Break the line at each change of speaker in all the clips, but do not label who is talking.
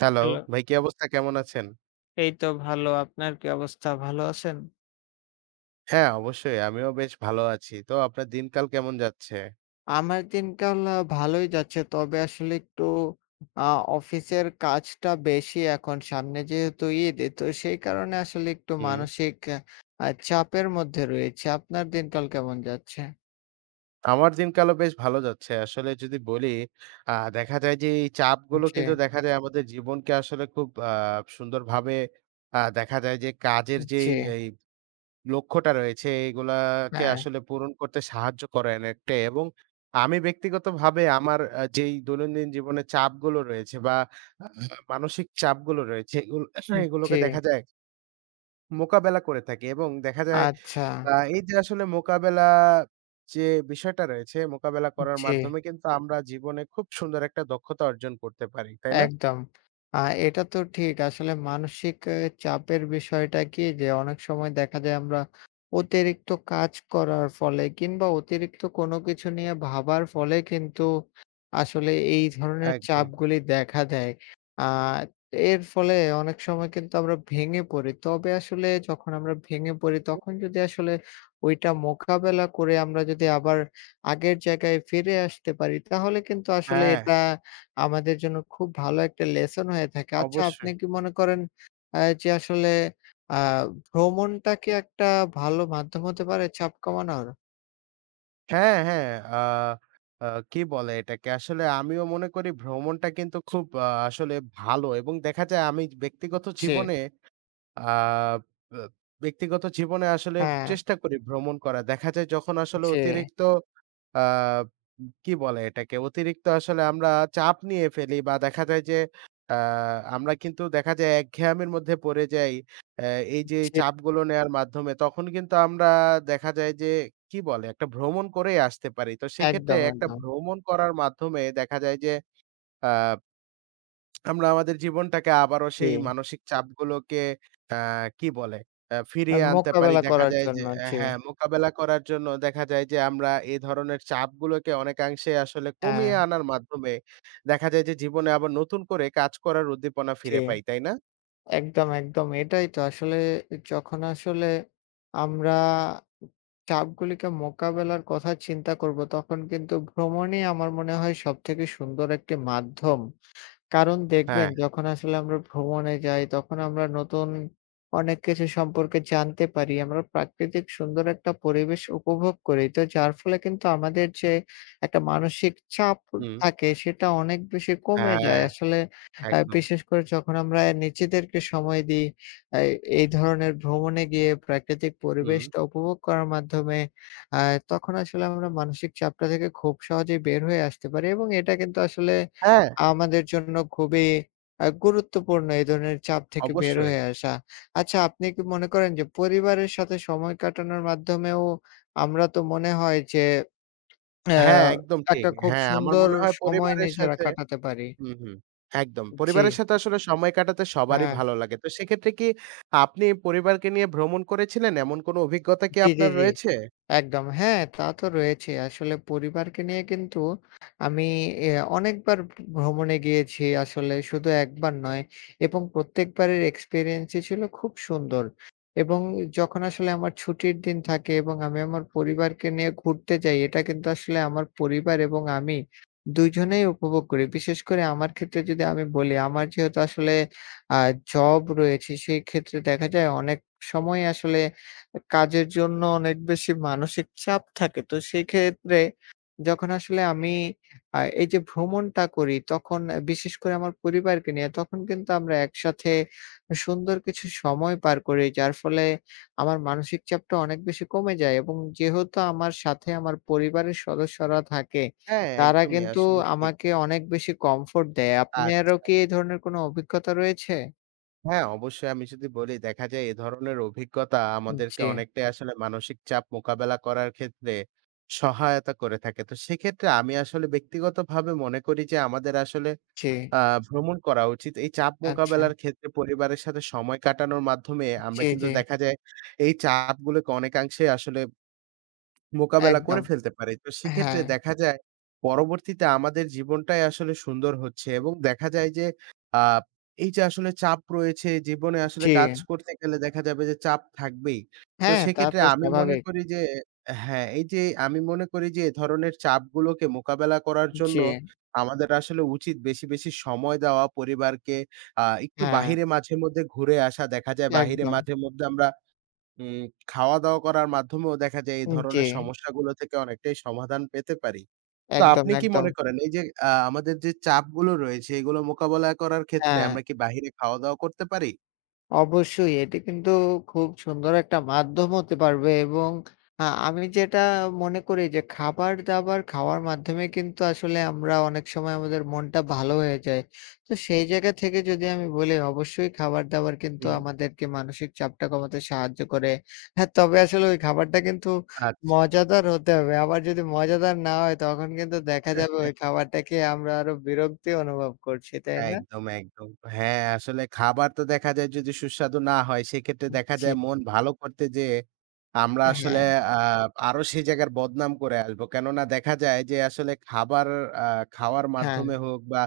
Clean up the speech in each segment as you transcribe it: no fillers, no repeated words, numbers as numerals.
Hello,
hello,
ভাই কি অবস্থা? কেমন আছেন?
এই তো ভালো। আপনার কি অবস্থা? ভালো আছেন?
হ্যাঁ, অবশ্যই আমিও বেশ ভালো আছি। তো আপনার দিনকাল কেমন যাচ্ছে?
আমার দিনকাল ভালোই যাচ্ছে। তবে আসলে একটু আ অফিসের কাজটা বেশি এখন। সামনে যেহেতু ঈদ, তো সেই কারণে আসলে একটু
হুম,
মানসিক চাপের মধ্যে রয়েছি। আপনার দিনকাল কেমন যাচ্ছে?
আমার দিনকালও বেশ ভালো যাচ্ছে। আসলে যদি বলি, দেখা যায় যে এই চাপগুলো
জি,
কিন্তু দেখা যায় আমাদের জীবনকে আসলে খুব সুন্দরভাবে দেখা যায় যে কাজের যেই
জি,
এই লক্ষ্যটা রয়েছে এগুলাকে
হ্যাঁ,
আসলে পূরণ করতে সাহায্য করে অনেকটাই এবং আমি ব্যক্তিগতভাবে আমার যেই দৈনন্দিন জীবনে চাপগুলো রয়েছে বা আ মানসিক চাপগুলো রয়েছে এগুলো
জি,
এগুলোকে দেখা যায় মোকাবেলা করে থাকি এবং দেখা যায়
আচ্ছা,
এই যে আসলে মোকাবেলা যে বিষয়টা রয়েছে, মোকাবেলা করার
জি।
মাধ্যমে কিন্তু আমরা জীবনে খুব সুন্দর একটা দক্ষতা অর্জন করতে পারি। তাই না?
একদম। আ এটা তো ঠিক। আসলে মানসিক চাপের বিষয়টা কি যে অনেক সময় দেখা যায় আমরা অতিরিক্ত কাজ করার ফলে কিংবা অতিরিক্ত কোনো কিছু নিয়ে ভাবার ফলে কিন্তু আসলে এই ধরনের
একদম।
চাপগুলি দেখা দেয়। আ এর ফলে অনেক সময় কিন্তু আমরা ভেঙে পড়ি। তবে আসলে যখন আমরা ভেঙে পড়ি তখন যদি আসলে ওইটা মোকাবেলা করে আমরা যদি আবার আগের জায়গায় ফিরে আসতে পারি তাহলে কিন্তু আসলে
হ্যাঁ,
এটা আমাদের জন্য খুব ভালো একটা লেসন হয়ে থাকে। আচ্ছা আপনি
অবশ্যই।
কি মনে করেন যে আসলে আ ভ্রমণটাকে একটা ভালো মাধ্যম হতে পারে চাপ কমানোর?
হ্যাঁ, হ্যাঁ। আ আ কি বলে এটাকে? আসলে আমিও মনে করি ভ্রমণটা কিন্তু খুব আসলে ভালো এবং দেখা যায় আমি ব্যক্তিগত
জি,
জীবনে আ ব ব্যক্তিগত জীবনে আসলে
হ্যাঁ,
চেষ্টা করি ভ্রমণ করার। দেখা যায় যখন আসলে
জি,
অতিরিক্ত আ কি বলে এটাকে? অতিরিক্ত আসলে আমরা চাপ নিয়ে ফেলি বা দেখা যায় যে আ আমরা কিন্তু দেখা যায় একঘেয়ামির মধ্যে পড়ে যাই। অ্যা এই যে
জি,
চাপগুলো নেয়ার মাধ্যমে তখন কিন্তু আমরা দেখা যায় যে কি বলে? একটা ভ্রমণ করেই আসতে পারি। তো সেক্ষেত্রে
একদম,
একটা
একদম।
ভ্রমণ করার মাধ্যমে দেখা যায় যে আ আমরা আমাদের জীবনটাকে আবারও সেই
জি,
মানসিক চাপগুলোকে আ কি বলে? ফিরিয়ে আনতে পারি।
মোকাবেলা
দেখা
করার
যায় যে
জন্য। জি,
হ্যাঁ, মোকাবেলা করার জন্য দেখা যায় যে আমরা এ ধরনের চাপগুলোকে অনেকাংশে আসলে
হ্যাঁ,
কমিয়ে আনার মাধ্যমে দেখা যায় যে জীবনে আবার নতুন করে কাজ করার উদ্দীপনা
জি,
ফিরে পাই, তাই না?
একদম, একদম। এটাই তো আসলে যখন আসলে আমরা চাপগুলিকে মোকাবেলার কথা চিন্তা করব তখন কিন্তু ভ্রমণই আমার মনে হয় সবথেকে সুন্দর একটি মাধ্যম। কারণ দেখবেন
হ্যাঁ,
যখন আসলে আমরা ভ্রমণে যাই, তখন আমরা নতুন অনেক কিছু সম্পর্কে জানতে পারি। আমরা প্রাকৃতিক সুন্দর একটা পরিবেশ উপভোগ করি। তো যার ফলে কিন্তু আমাদের যে একটা মানসিক চাপ
হুম,
থাকে সেটা অনেক বেশি কমে
হ্যাঁ,
যায়। আসলে
একদম।
বিশেষ করে যখন আমরা নিজেদেরকে সময় দিই, আ এই ধরনের ভ্রমণে গিয়ে প্রাকৃতিক
হুম,
পরিবেশটা উপভোগ করার মাধ্যমে আ তখন আসলে আমরা মানসিক চাপটা থেকে খুব সহজেই বের হয়ে আসতে পারি এবং এটা কিন্তু আসলে
হ্যাঁ,
আমাদের জন্য খুবই গুরুত্বপূর্ণ এই ধরনের চাপ থেকে বের
অবশ্যই।
হয়ে আসা। আচ্ছা আপনি কি মনে করেন যে পরিবারের সাথে সময় কাটানোর মাধ্যমেও আমরা তো মনে হয় যে অ্যা
হ্যাঁ, একদম ঠিক।
একটা খুব
হ্যাঁ, আমার
সুন্দর
মনে হয়
সময়
পরিবারের
নিজেরা
সাথে
কাটাতে পারি।
হুম, হুম। একদম।
জি,
পরিবারের সাথে আসলে সময় কাটাতে সবারই
হ্যাঁ।
ভালো লাগে। তো সেক্ষেত্রে কি আপনি পরিবারকে নিয়ে ভ্রমণ করেছিলেন? এমন কোনো অভিজ্ঞতা কি
জি, জি,
আপনার
জি।
রয়েছে?
একদম। হ্যাঁ, তা তো রয়েছে। আসলে পরিবারকে নিয়ে কিন্তু আমি এ অনেকবার ভ্রমণে গিয়েছি আসলে শুধু একবার নয় এবং প্রত্যেকবারের এক্সপেরিয়েন্স ই ছিল খুব সুন্দর। এবং যখন আসলে আমার ছুটির দিন থাকে এবং আমি আমার পরিবারকে নিয়ে ঘুরতে যাই, এটা কিন্তু আসলে আমার পরিবার এবং আমি ২ জনেই উপভোগ করি। বিশেষ করে আমার ক্ষেত্রে যদি আমি বলি, আমার যেহেতু আসলে আ জব রয়েছে, সেই ক্ষেত্রে দেখা যায় অনেক সময় আসলে কাজের জন্য অনেক বেশি মানসিক চাপ থাকে। তো সেক্ষেত্রে যখন আসলে আমি এই যে ভ্রমণটা করি তখন বিশেষ করে আমার পরিবারকে নিয়ে তখন কিন্তু আমরা একসাথে সুন্দর কিছু সময় পার করি। যার ফলে আমার মানসিক চাপটা অনেক বেশি কমে যায় এবং যেহেতু আমার সাথে আমার পরিবারের সদস্যরা থাকে,
হ্যাঁ,
তারা
একদমই
কিন্তু
আসলে ঠিক।
আমাকে অনেক বেশি কমফোর্ট দেয়। আপনারও
আচ্ছা।
কি এই ধরনের কোনো অভিজ্ঞতা রয়েছে?
হ্যাঁ, অবশ্যই আমি যদি বলি দেখা যায় এ ধরনের অভিজ্ঞতা আমাদেরকে
জি,
অনেকটাই আসলে মানসিক চাপ মোকাবেলা করার ক্ষেত্রে সহায়তা করে থাকে। তো সেক্ষেত্রে আমি আসলে ব্যক্তিগতভাবে মনে করি যে আমাদের আসলে
জি।
আ ভ্রমণ করা উচিত। এই চাপ
আচ্ছা।
মোকাবেলার ক্ষেত্রে পরিবারের সাথে সময় কাটানোর মাধ্যমে আমরা
জি,
কিন্তু
জি।
দেখা যায় এই চাপগুলোকে অনেকাংশে আসলে মোকাবেলা করে
একদম।
ফেলতে পারি। তো সেক্ষেত্রে
হ্যাঁ,
দেখা যায় পরবর্তীতে আমাদের জীবনটাই আসলে সুন্দর হচ্ছে এবং দেখা যায় যে আ এই যে আসলে চাপ রয়েছে জীবনে আসলে
জি।
কাজ করতে গেলে দেখা যাবে যে চাপ থাকবেই। তো
হ্যাঁ, তা
সেক্ষেত্রে
তো
আমি মনে
স্বাভাবিক।
করি যে হ্যাঁ, এই যে আমি মনে করি যে এ ধরনের চাপগুলোকে মোকাবেলা করার জন্য
জি,
আমাদের আসলে উচিত বেশি, বেশি সময় দেওয়া পরিবারকে, একটু
হ্যাঁ,
বাহিরে মাঝেমধ্যে ঘুরে আসা। দেখা যায় বাহিরে
একদম।
মাঝেমধ্যে আমরা উম খাওয়া-দাওয়া করার মাধ্যমেও দেখা যায় এই
জি,
ধরনের হুম। সমস্যাগুলো থেকে অনেকটাই সমাধান পেতে পারি। তো
একদম,
আপনি কি
একদম।
মনে করেন এই যে আমাদের যে চাপগুলো রয়েছে এগুলো মোকাবেলা করার ক্ষেত্রে
হ্যাঁ।
আমরা কি বাহিরে খাওয়া-দাওয়া করতে পারি?
অবশ্যই এটি কিন্তু খুব সুন্দর একটা মাধ্যম হতে পারবে এবং আমি যেটা মনে করি যে খাবার-দাবার খাওয়ার মাধ্যমে কিন্তু আসলে আমরা অনেক সময় আমাদের মনটা ভালো হয়ে যায়। তো সেই জায়গা থেকে যদি আমি বলি অবশ্যই খাবার-দাবার কিন্তু
হুম।
আমাদেরকে মানসিক চাপটা কমাতে সাহায্য করে। হ্যাঁ, তবে আসলে ওই খাবারটা কিন্তু
আচ্ছা।
মজাদার হতে হবে। আবার যদি মজাদার না হয় তখন কিন্তু দেখা যাবে ওই খাবারটা খেয়ে আমরা আরো বিরক্তি অনুভব করছি, তাই না?
একদম, একদম। হ্যাঁ, আসলে খাবার তো দেখা যায় যদি সুস্বাদু না হয় সেক্ষেত্রে দেখা
জি।
যায় মন ভালো করতে যেয়ে আমরা আসলে
হ্যাঁ,
আ আরো সেই জায়গার বদনাম করে আসবো। কেননা দেখা যায় যে আসলে খাবার আ খাওয়ার
হ্যাঁ,
মাধ্যমে হোক বা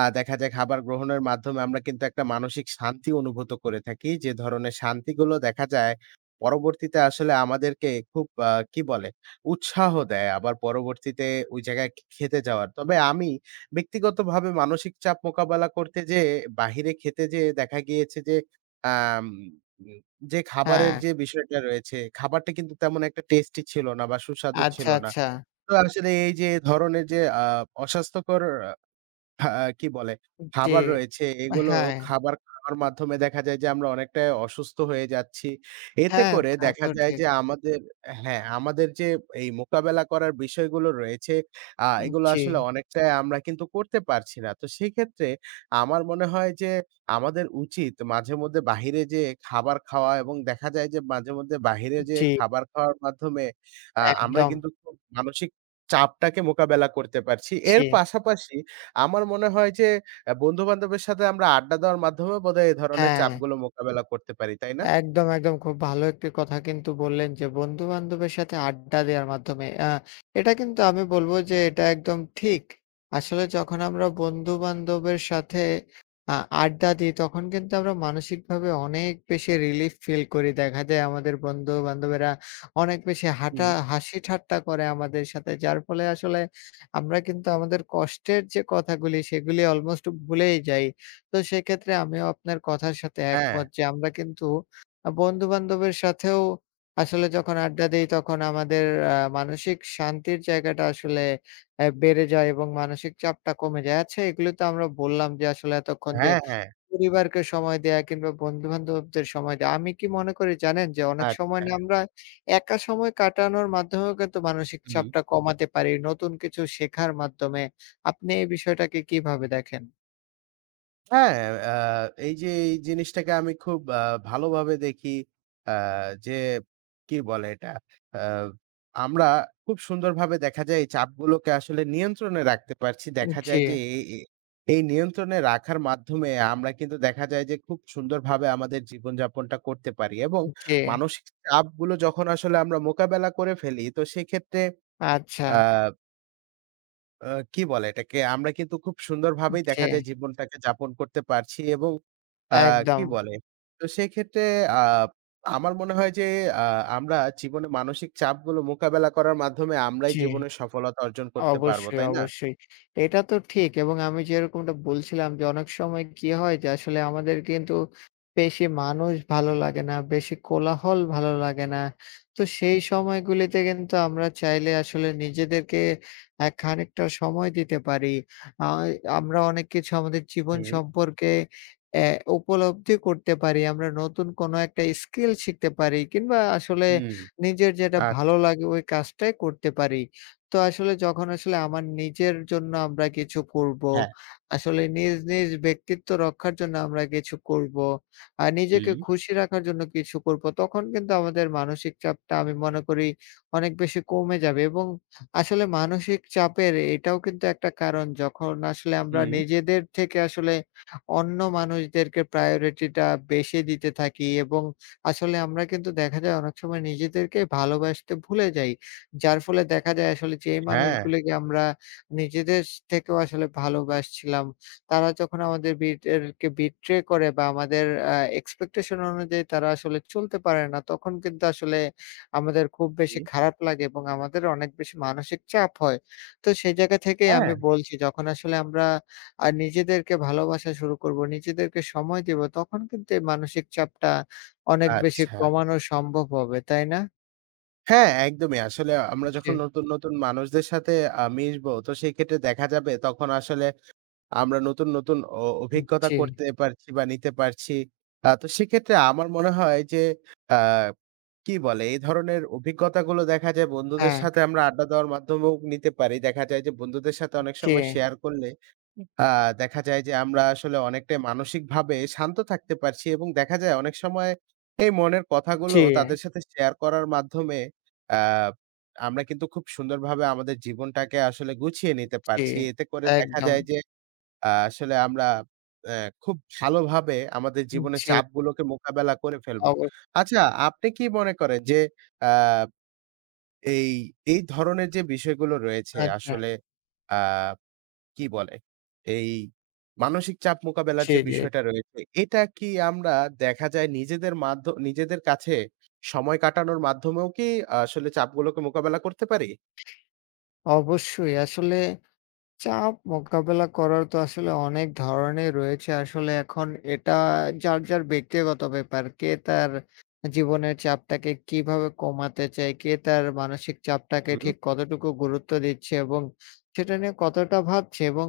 দেখা যায় খাবার গ্রহণের মাধ্যমে আমরা কিন্তু একটা মানসিক শান্তি অনুভূত করে থাকি। যে ধরনের শান্তিগুলো দেখা যায় পরবর্তীতে আসলে আমাদেরকে খুব কি বলে উৎসাহ দেয় আবার পরবর্তীতে ওই জায়গায় খেতে যাওয়ার। তবে আমি ব্যক্তিগতভাবে মানসিক চাপ মোকাবেলা করতে যেয়ে বাহিরে খেতে যেয়ে দেখা গিয়েছে যে, আম যে খাবারের
হ্যাঁ।
যে বিষয়টা রয়েছে, খাবারটা কিন্তু তেমন একটা টেস্টি ছিল না বা সুস্বাদু ছিল
আচ্ছা,
না।
আচ্ছা।
তো আসলে এই যে এ ধরনের যে অস্বাস্থ্যকর হা কি বলে?
জি।
খাবার রয়েছে, এগুলো
হ্যাঁ,
খাবার খাওয়ার মাধ্যমে দেখা যায় যে আমরা অনেকটাই অসুস্থ হয়ে যাচ্ছি। এতে
হ্যাঁ,
করে
তা
দেখা
তো
যায়
ঠিক।
যে আমাদের হ্যাঁ, আমাদের যে এই মোকাবেলা করার বিষয়গুলো রয়েছে, এগুলো
জি,
আসলে অনেকটাই আমরা কিন্তু করতে পারছি না। তো সেক্ষেত্রে আমার মনে হয় যে আমাদের উচিত মাঝেমধ্যে বাহিরে যেয়ে খাবার খাওয়া এবং দেখা যায় যে মাঝেমধ্যে বাহিরে যেয়ে
জি,
খাবার খাওয়ার মাধ্যমে আমরা
একদম।
কিন্তু খুব মানসিক চাপটাকে মোকাবেলা করতে পারছি। এর
জি,
পাশাপাশি আমার মনে হয় যে বন্ধু-বান্ধবের সাথে আমরা আড্ডা দেওয়ার মাধ্যমে বোধহয় এ ধরনের
হ্যাঁ।
চাপগুলো মোকাবেলা করতে পারি, তাই না?
একদম, একদম। খুব ভালো একটি কথা কিন্তু বললেন যে, বন্ধু-বান্ধবের সাথে আড্ডা দেওয়ার মাধ্যমে। এটা কিন্তু আমি বলব যে এটা একদম ঠিক। আসলে যখন আমরা বন্ধু-বান্ধবের সাথে আ আড্ডা দিই, তখন কিন্তু আমরা মানসিকভাবে অনেক বেশি রিলিফ ফিল করি। দেখা যায় আমাদের বন্ধু-বান্ধবেরা অনেক বেশি
হুম।
হাঁটা হাসি-ঠাট্টা করে আমাদের সাথে। যার ফলে আসলে আমরা কিন্তু আমাদের কষ্টের যে কথাগুলি, সেগুলি অলমোস্ট ভুলেই যাই। তো সেক্ষেত্রে আমিও আপনার কথার সাথে
হ্যাঁ,
একমত যে আমরা কিন্তু বন্ধু-বান্ধবের সাথেও আসলে যখন আড্ডা দেই, তখন আমাদের মানসিক শান্তির জায়গাটা আসলে বেড়ে যায় এবং মানসিক চাপটা কমে যায়। আচ্ছা, এগুলো তো আমরা বললাম যে আসলে এতক্ষণ যে
হ্যাঁ, হ্যাঁ।
পরিবারকে সময় দেয়া কিংবা বন্ধু-বান্ধবদের সময় দেয়া। আমি কি মনে করি জানেন যে অনেক সময়
আচ্ছা,
না আমরা একা সময় কাটানোর মাধ্যমেও কিন্তু মানসিক
হুম।
চাপটা কমাতে পারি, নতুন কিছু শেখার মাধ্যমে। আপনি এই বিষয়টাকে কিভাবে দেখেন?
হ্যাঁ, আ এই যে এই জিনিসটাকে আমি খুব ভালোভাবে দেখি। আ যে কি বলে এটা? আ আমরা খুব সুন্দরভাবে দেখা যায় এই চাপগুলোকে আসলে নিয়ন্ত্রণে রাখতে পারছি। দেখা
জি,
যায় যে এ এ এই নিয়ন্ত্রণে রাখার মাধ্যমে আমরা কিন্তু দেখা যায় যে খুব সুন্দরভাবে আমাদের জীবনযাপনটা করতে পারি এবং
জি।
মানসিক চাপগুলো যখন আসলে আমরা মোকাবেলা করে ফেলি তো সেক্ষেত্রে
আচ্ছা,
আ আ কি বলে এটাকে? আমরা কিন্তু খুব সুন্দরভাবেই
জি।
দেখা যায় জীবনটাকে যাপন করতে পারছি এবং আ কি
একদম।
বলে? তো সেক্ষেত্রে আ আমার মনে হয় যে আ আমরা জীবনে মানসিক চাপগুলো মোকাবেলা করার মাধ্যমে আমরাই
জি।
জীবনের সফলতা অর্জন করতে পারব,
অবশ্যই,
তাই না?
অবশ্যই। এটা তো ঠিক এবং আমি যেরকমটা বলছিলাম যে অনেক সময় কি হয় যে আসলে আমাদের কিন্তু বেশি মানুষ ভালো লাগে না, বেশি কোলাহল ভালো লাগে না। তো সেই সময়গুলিতে কিন্তু আমরা চাইলে আসলে নিজেদেরকে খানিকটা সময় দিতে পারি। আ আমরা অনেক কিছু আমাদের জীবন
হুম,
সম্পর্কে অ্যা উপলব্ধি করতে পারি। আমরা নতুন কোনো একটা স্কিল শিখতে পারি কিংবা আসলে
হুম,
নিজের যেটা ভালো
আচ্ছা।
লাগে ওই কাজটাই করতে পারি। তো আসলে যখন আসলে আমার নিজের জন্য আমরা কিছু করব,
হ্যাঁ,
আসলে নিজ, নিজ ব্যক্তিত্ব রক্ষার জন্য আমরা কিছু করব, আর নিজেকে
হুম,
খুশি রাখার জন্য কিছু করব, তখন কিন্তু আমাদের মানসিক চাপটা আমি মনে করি অনেক বেশি কমে যাবে এবং আসলে মানসিক চাপের এটাও কিন্তু একটা কারণ যখন আসলে আমরা
হুম,
নিজেদের থেকে আসলে অন্য মানুষদেরকে প্রায়োরিটিটা বেশি দিতে থাকি এবং আসলে আমরা কিন্তু দেখা যায় অনেক সময় নিজেদেরকে ভালোবাসতে ভুলে যাই। যার ফলে দেখা যায় আসলে যেই
হ্যাঁ,
মানুষগুলোকে আমরা নিজেদের থেকেও আসলে ভালোবাসছিলাম, তারা যখন আমাদের বিট্রে করে বা আমাদের আ এক্সপেকটেশন অনুযায়ী তারা আসলে চলতে পারে না, তখন কিন্তু আসলে আমাদের খুব বেশি
হুম,
খারাপ লাগে এবং আমাদের অনেক বেশি মানসিক চাপ হয়। তো সেই জায়গা থেকেই আমি
হ্যাঁ,
বলছি যখন আসলে আমরা নিজেদেরকে ভালোবাসা শুরু করব, নিজেদেরকে সময় দিব, তখন কিন্তু এই মানসিক চাপটা অনেক বেশি
আচ্ছা।
কমানো সম্ভব হবে, তাই না?
হ্যাঁ, একদমই। আসলে আমরা
জি,
যখন নতুন, নতুন মানুষদের সাথে মিশবো তো সেক্ষেত্রে দেখা যাবে তখন আসলে আমরা নতুন, নতুন অভিজ্ঞতা
জি।
করতে পারছি বা নিতে পারছি। তো সেক্ষেত্রে আমার মনে হয় যে আ কি বলে? এই ধরনের অভিজ্ঞতাগুলো দেখা যায় বন্ধুদের
হ্যাঁ,
সাথে আমরা আড্ডা দেওয়ার মাধ্যমেও নিতে পারি। দেখা যায় যে বন্ধুদের সাথে অনেক
জি,
সময় শেয়ার করলে আ দেখা যায় যে আমরা আসলে অনেকটাই মানসিকভাবে শান্ত থাকতে পারছি এবং দেখা যায় অনেক সময় এই মনের কথাগুলো
জি,
তাদের সাথে শেয়ার করার মাধ্যমে আ আমরা কিন্তু খুব সুন্দরভাবে আমাদের জীবনটাকে আসলে গুছিয়ে নিতে
জি,
পারছি। এতে করে দেখা
একদম।
যায় যে আসলে আমরা অ্যা খুব ভালোভাবে আমাদের জীবনের
জি,
চাপগুলোকে মোকাবেলা করে ফেলবো।
অব
আচ্ছা, আপনি কি মনে করেন যে আ এই, এই ধরনের যে বিষয়গুলো রয়েছে
আচ্ছা।
আসলে আ কি বলে? এই মানসিক চাপ মোকাবেলার
জি,
যে
জি।
বিষয়টা রয়েছে, এটা কি আমরা দেখা যায় নিজেদের কাছে সময় কাটানোর মাধ্যমেও কি আসলে চাপগুলোকে মোকাবেলা করতে পারি?
অবশ্যই আসলে চাপ মোকাবেলা করার তো আসলে অনেক ধরনের রয়েছে। আসলে এখন এটা যার, যার ব্যক্তিগত ব্যাপার। কে তার জীবনের চাপটাকে কিভাবে কমাতে চায়, কে তার মানসিক চাপটাকে
হুম।
ঠিক কতটুকু গুরুত্ব দিচ্ছে এবং সেটা নিয়ে কতটা ভাবছে এবং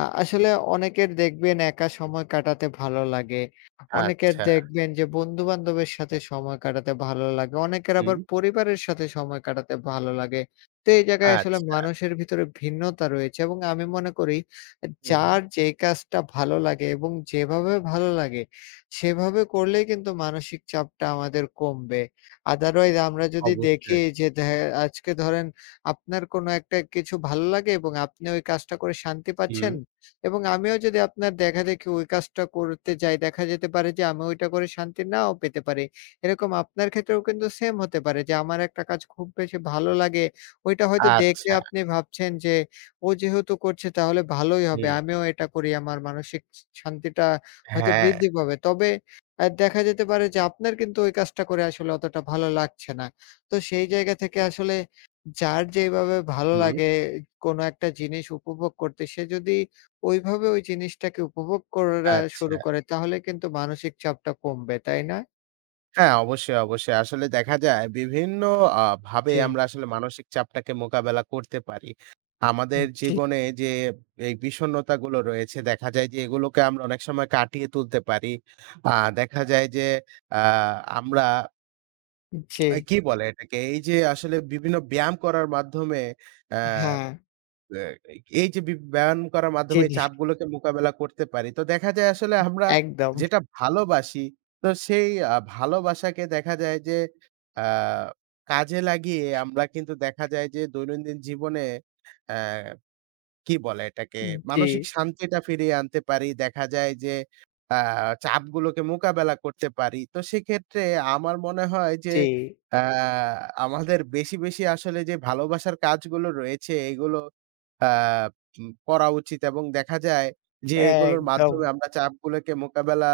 আসলে অনেকের দেখবেন একা সময় কাটাতে ভালো লাগে। অনেকের
আচ্ছা।
দেখবেন যে বন্ধু-বান্ধবের সাথে সময় কাটাতে ভালো লাগে। অনেকের
হুম।
আবার পরিবারের সাথে সময় কাটাতে ভালো লাগে। তো এই জায়গায় আসলে
আচ্ছা।
মানুষের ভিতরে ভিন্নতা রয়েছে এবং আমি মনে করি
হুম।
যার যে কাজটা ভালো লাগে এবং যেভাবে ভালো লাগে সেভাবে করলেই কিন্তু মানসিক চাপটা আমাদের কমবে। আদারওয়াইজ আমরা যদি দেখি
অবশ্যই।
যে আজকে ধরেন আপনার কোনো একটা কিছু ভালো লাগে এবং আপনি ওই কাজটা করে শান্তি
হুম।
পাচ্ছেন এবং আমিও যদি আপনার দেখাদেখি ওই কাজটা করতে যাই দেখা যেতে পারে যে আমি ওইটা করে শান্তি নাও পেতে পারি। এরকম আপনার ক্ষেত্রেও কিন্তু সেম হতে পারে যে আমার একটা কাজ খুব বেশি ভালো লাগে ওইটা হয়তো দেখে
আচ্ছা।
আপনি ভাবছেন যে, "ও যেহেতু করছে তাহলে ভালোই হবে।
হুম,
আমিও এটা করি। আমার মানসিক শান্তিটা হয়তো
হ্যাঁ,
বৃদ্ধি পাবে।" তবে দেখা যেতে পারে যে আপনার কিন্তু ওই কাজটা করে আসলে অতটা ভালো লাগছে না। তো সেই জায়গা থেকে আসলে যার যেইভাবে ভালো
হুম,
লাগে কোনো একটা জিনিস উপভোগ করতে, সে যদি ওইভাবে ওই জিনিসটাকে উপভোগ করা
আচ্ছা।
শুরু করে তাহলে কিন্তু মানসিক চাপটা কমবে, তাই না?
হ্যাঁ, অবশ্যই, অবশ্যই। আসলে দেখা যায় বিভিন্ন ভাবে
জি,
আমরা আসলে মানসিক চাপটাকে মোকাবেলা করতে পারি। আমাদের
জি,
জীবনে যে এই বিষণ্ণতাগুলো রয়েছে দেখা যায় যে এগুলোকে আমরা অনেক সময় কাটিয়ে তুলতে পারি। আ দেখা যায় যে আ আমরা
জি।
এই কি বলে এটাকে? এই যে আসলে বিভিন্ন ব্যায়াম করার মাধ্যমে অ্যা
হ্যাঁ,
অ্যা এই যে ব্যায়াম করার
জি,
মাধ্যমে এই
জি।
চাপগুলোকে মোকাবেলা করতে পারি। তো দেখা যায় আসলে আমরা
একদম।
যেটা ভালোবাসি, তো সেই ভালোবাসাকে দেখা যায় যে আ কাজে লাগিয়ে আমরা কিন্তু দেখা যায় যে দৈনন্দিন জীবনে অ্যা কি বলে এটাকে?
জি।
মানসিক শান্তিটা ফিরিয়ে আনতে পারি। দেখা যায় যে আ চাপগুলোকে মোকাবেলা করতে পারি। তো সেক্ষেত্রে আমার মনে হয় যে
জি,
অ্যা আমাদের বেশি, বেশি আসলে যে ভালোবাসার কাজগুলো রয়েছে এগুলো আ উম করা উচিত এবং দেখা যায় যে এগুলোর মাধ্যমে
একদম।
আমরা চাপগুলোকে মোকাবেলা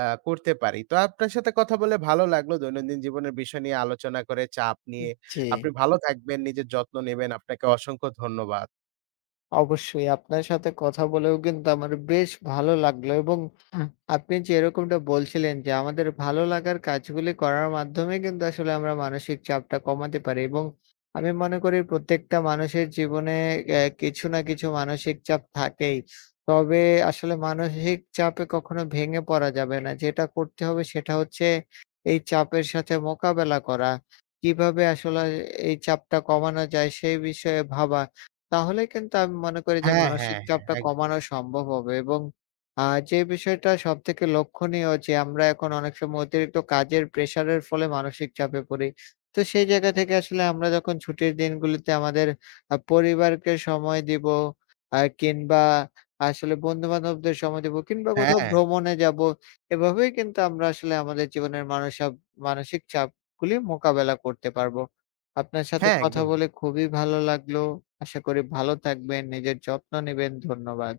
আ করতে পারি। তো আপনার সাথে কথা বলে ভালো লাগলো। দৈনন্দিন জীবনের বিষয় নিয়ে আলোচনা করে, চাপ নিয়ে।
জি।
আপনি ভালো থাকবেন, নিজের যত্ন নেবেন। আপনাকে অসংখ্য ধন্যবাদ।
অবশ্যই আপনার সাথে কথা বলেও কিন্তু আমার বেশ ভালো লাগলো এবং হুম। আপনি যেরকমটা বলছিলেন যে আমাদের ভালো লাগার কাজগুলি করার মাধ্যমে কিন্তু আসলে আমরা মানসিক চাপটা কমাতে পারি এবং আমি মনে করি প্রত্যেকটা মানুষের জীবনে কিছু না কিছু মানসিক চাপ থাকেই। তবে আসলে মানসিক চাপে কখনো ভেঙে পড়া যাবে না। যেটা করতে হবে সেটা হচ্ছে এই চাপের সাথে মোকাবেলা করা। কিভাবে আসলে এই চাপটা কমানো যায় সেই বিষয়ে ভাবা। তাহলে কিন্তু আমি মনে করি যে
হ্যাঁ, হ্যাঁ,
মানসিক
হ্যাঁ।
চাপটা কমানো সম্ভব হবে এবং আ যে বিষয়টা সবথেকে লক্ষণীয় যে আমরা এখন অনেক সময় অতিরিক্ত কাজের প্রেশারের ফলে মানসিক চাপে পড়ি। তো সেই জায়গা থেকে আসলে আমরা যখন ছুটির দিনগুলিতে আমাদের পরিবারকে সময় দিব কিংবা আসলে বন্ধু-বান্ধবদের সময় দিব কিংবা কোথাও
হ্যাঁ,
ভ্রমণে যাব। এভাবেই কিন্তু আমরা আসলে আমাদের জীবনের মানসিক চাপগুলি মোকাবেলা করতে পারবো। আপনার সাথে
হ্যাঁ,
কথা
একদম।
বলে খুবই ভালো লাগলো। আশা করি ভালো থাকবেন, নিজের যত্ন নিবেন। ধন্যবাদ।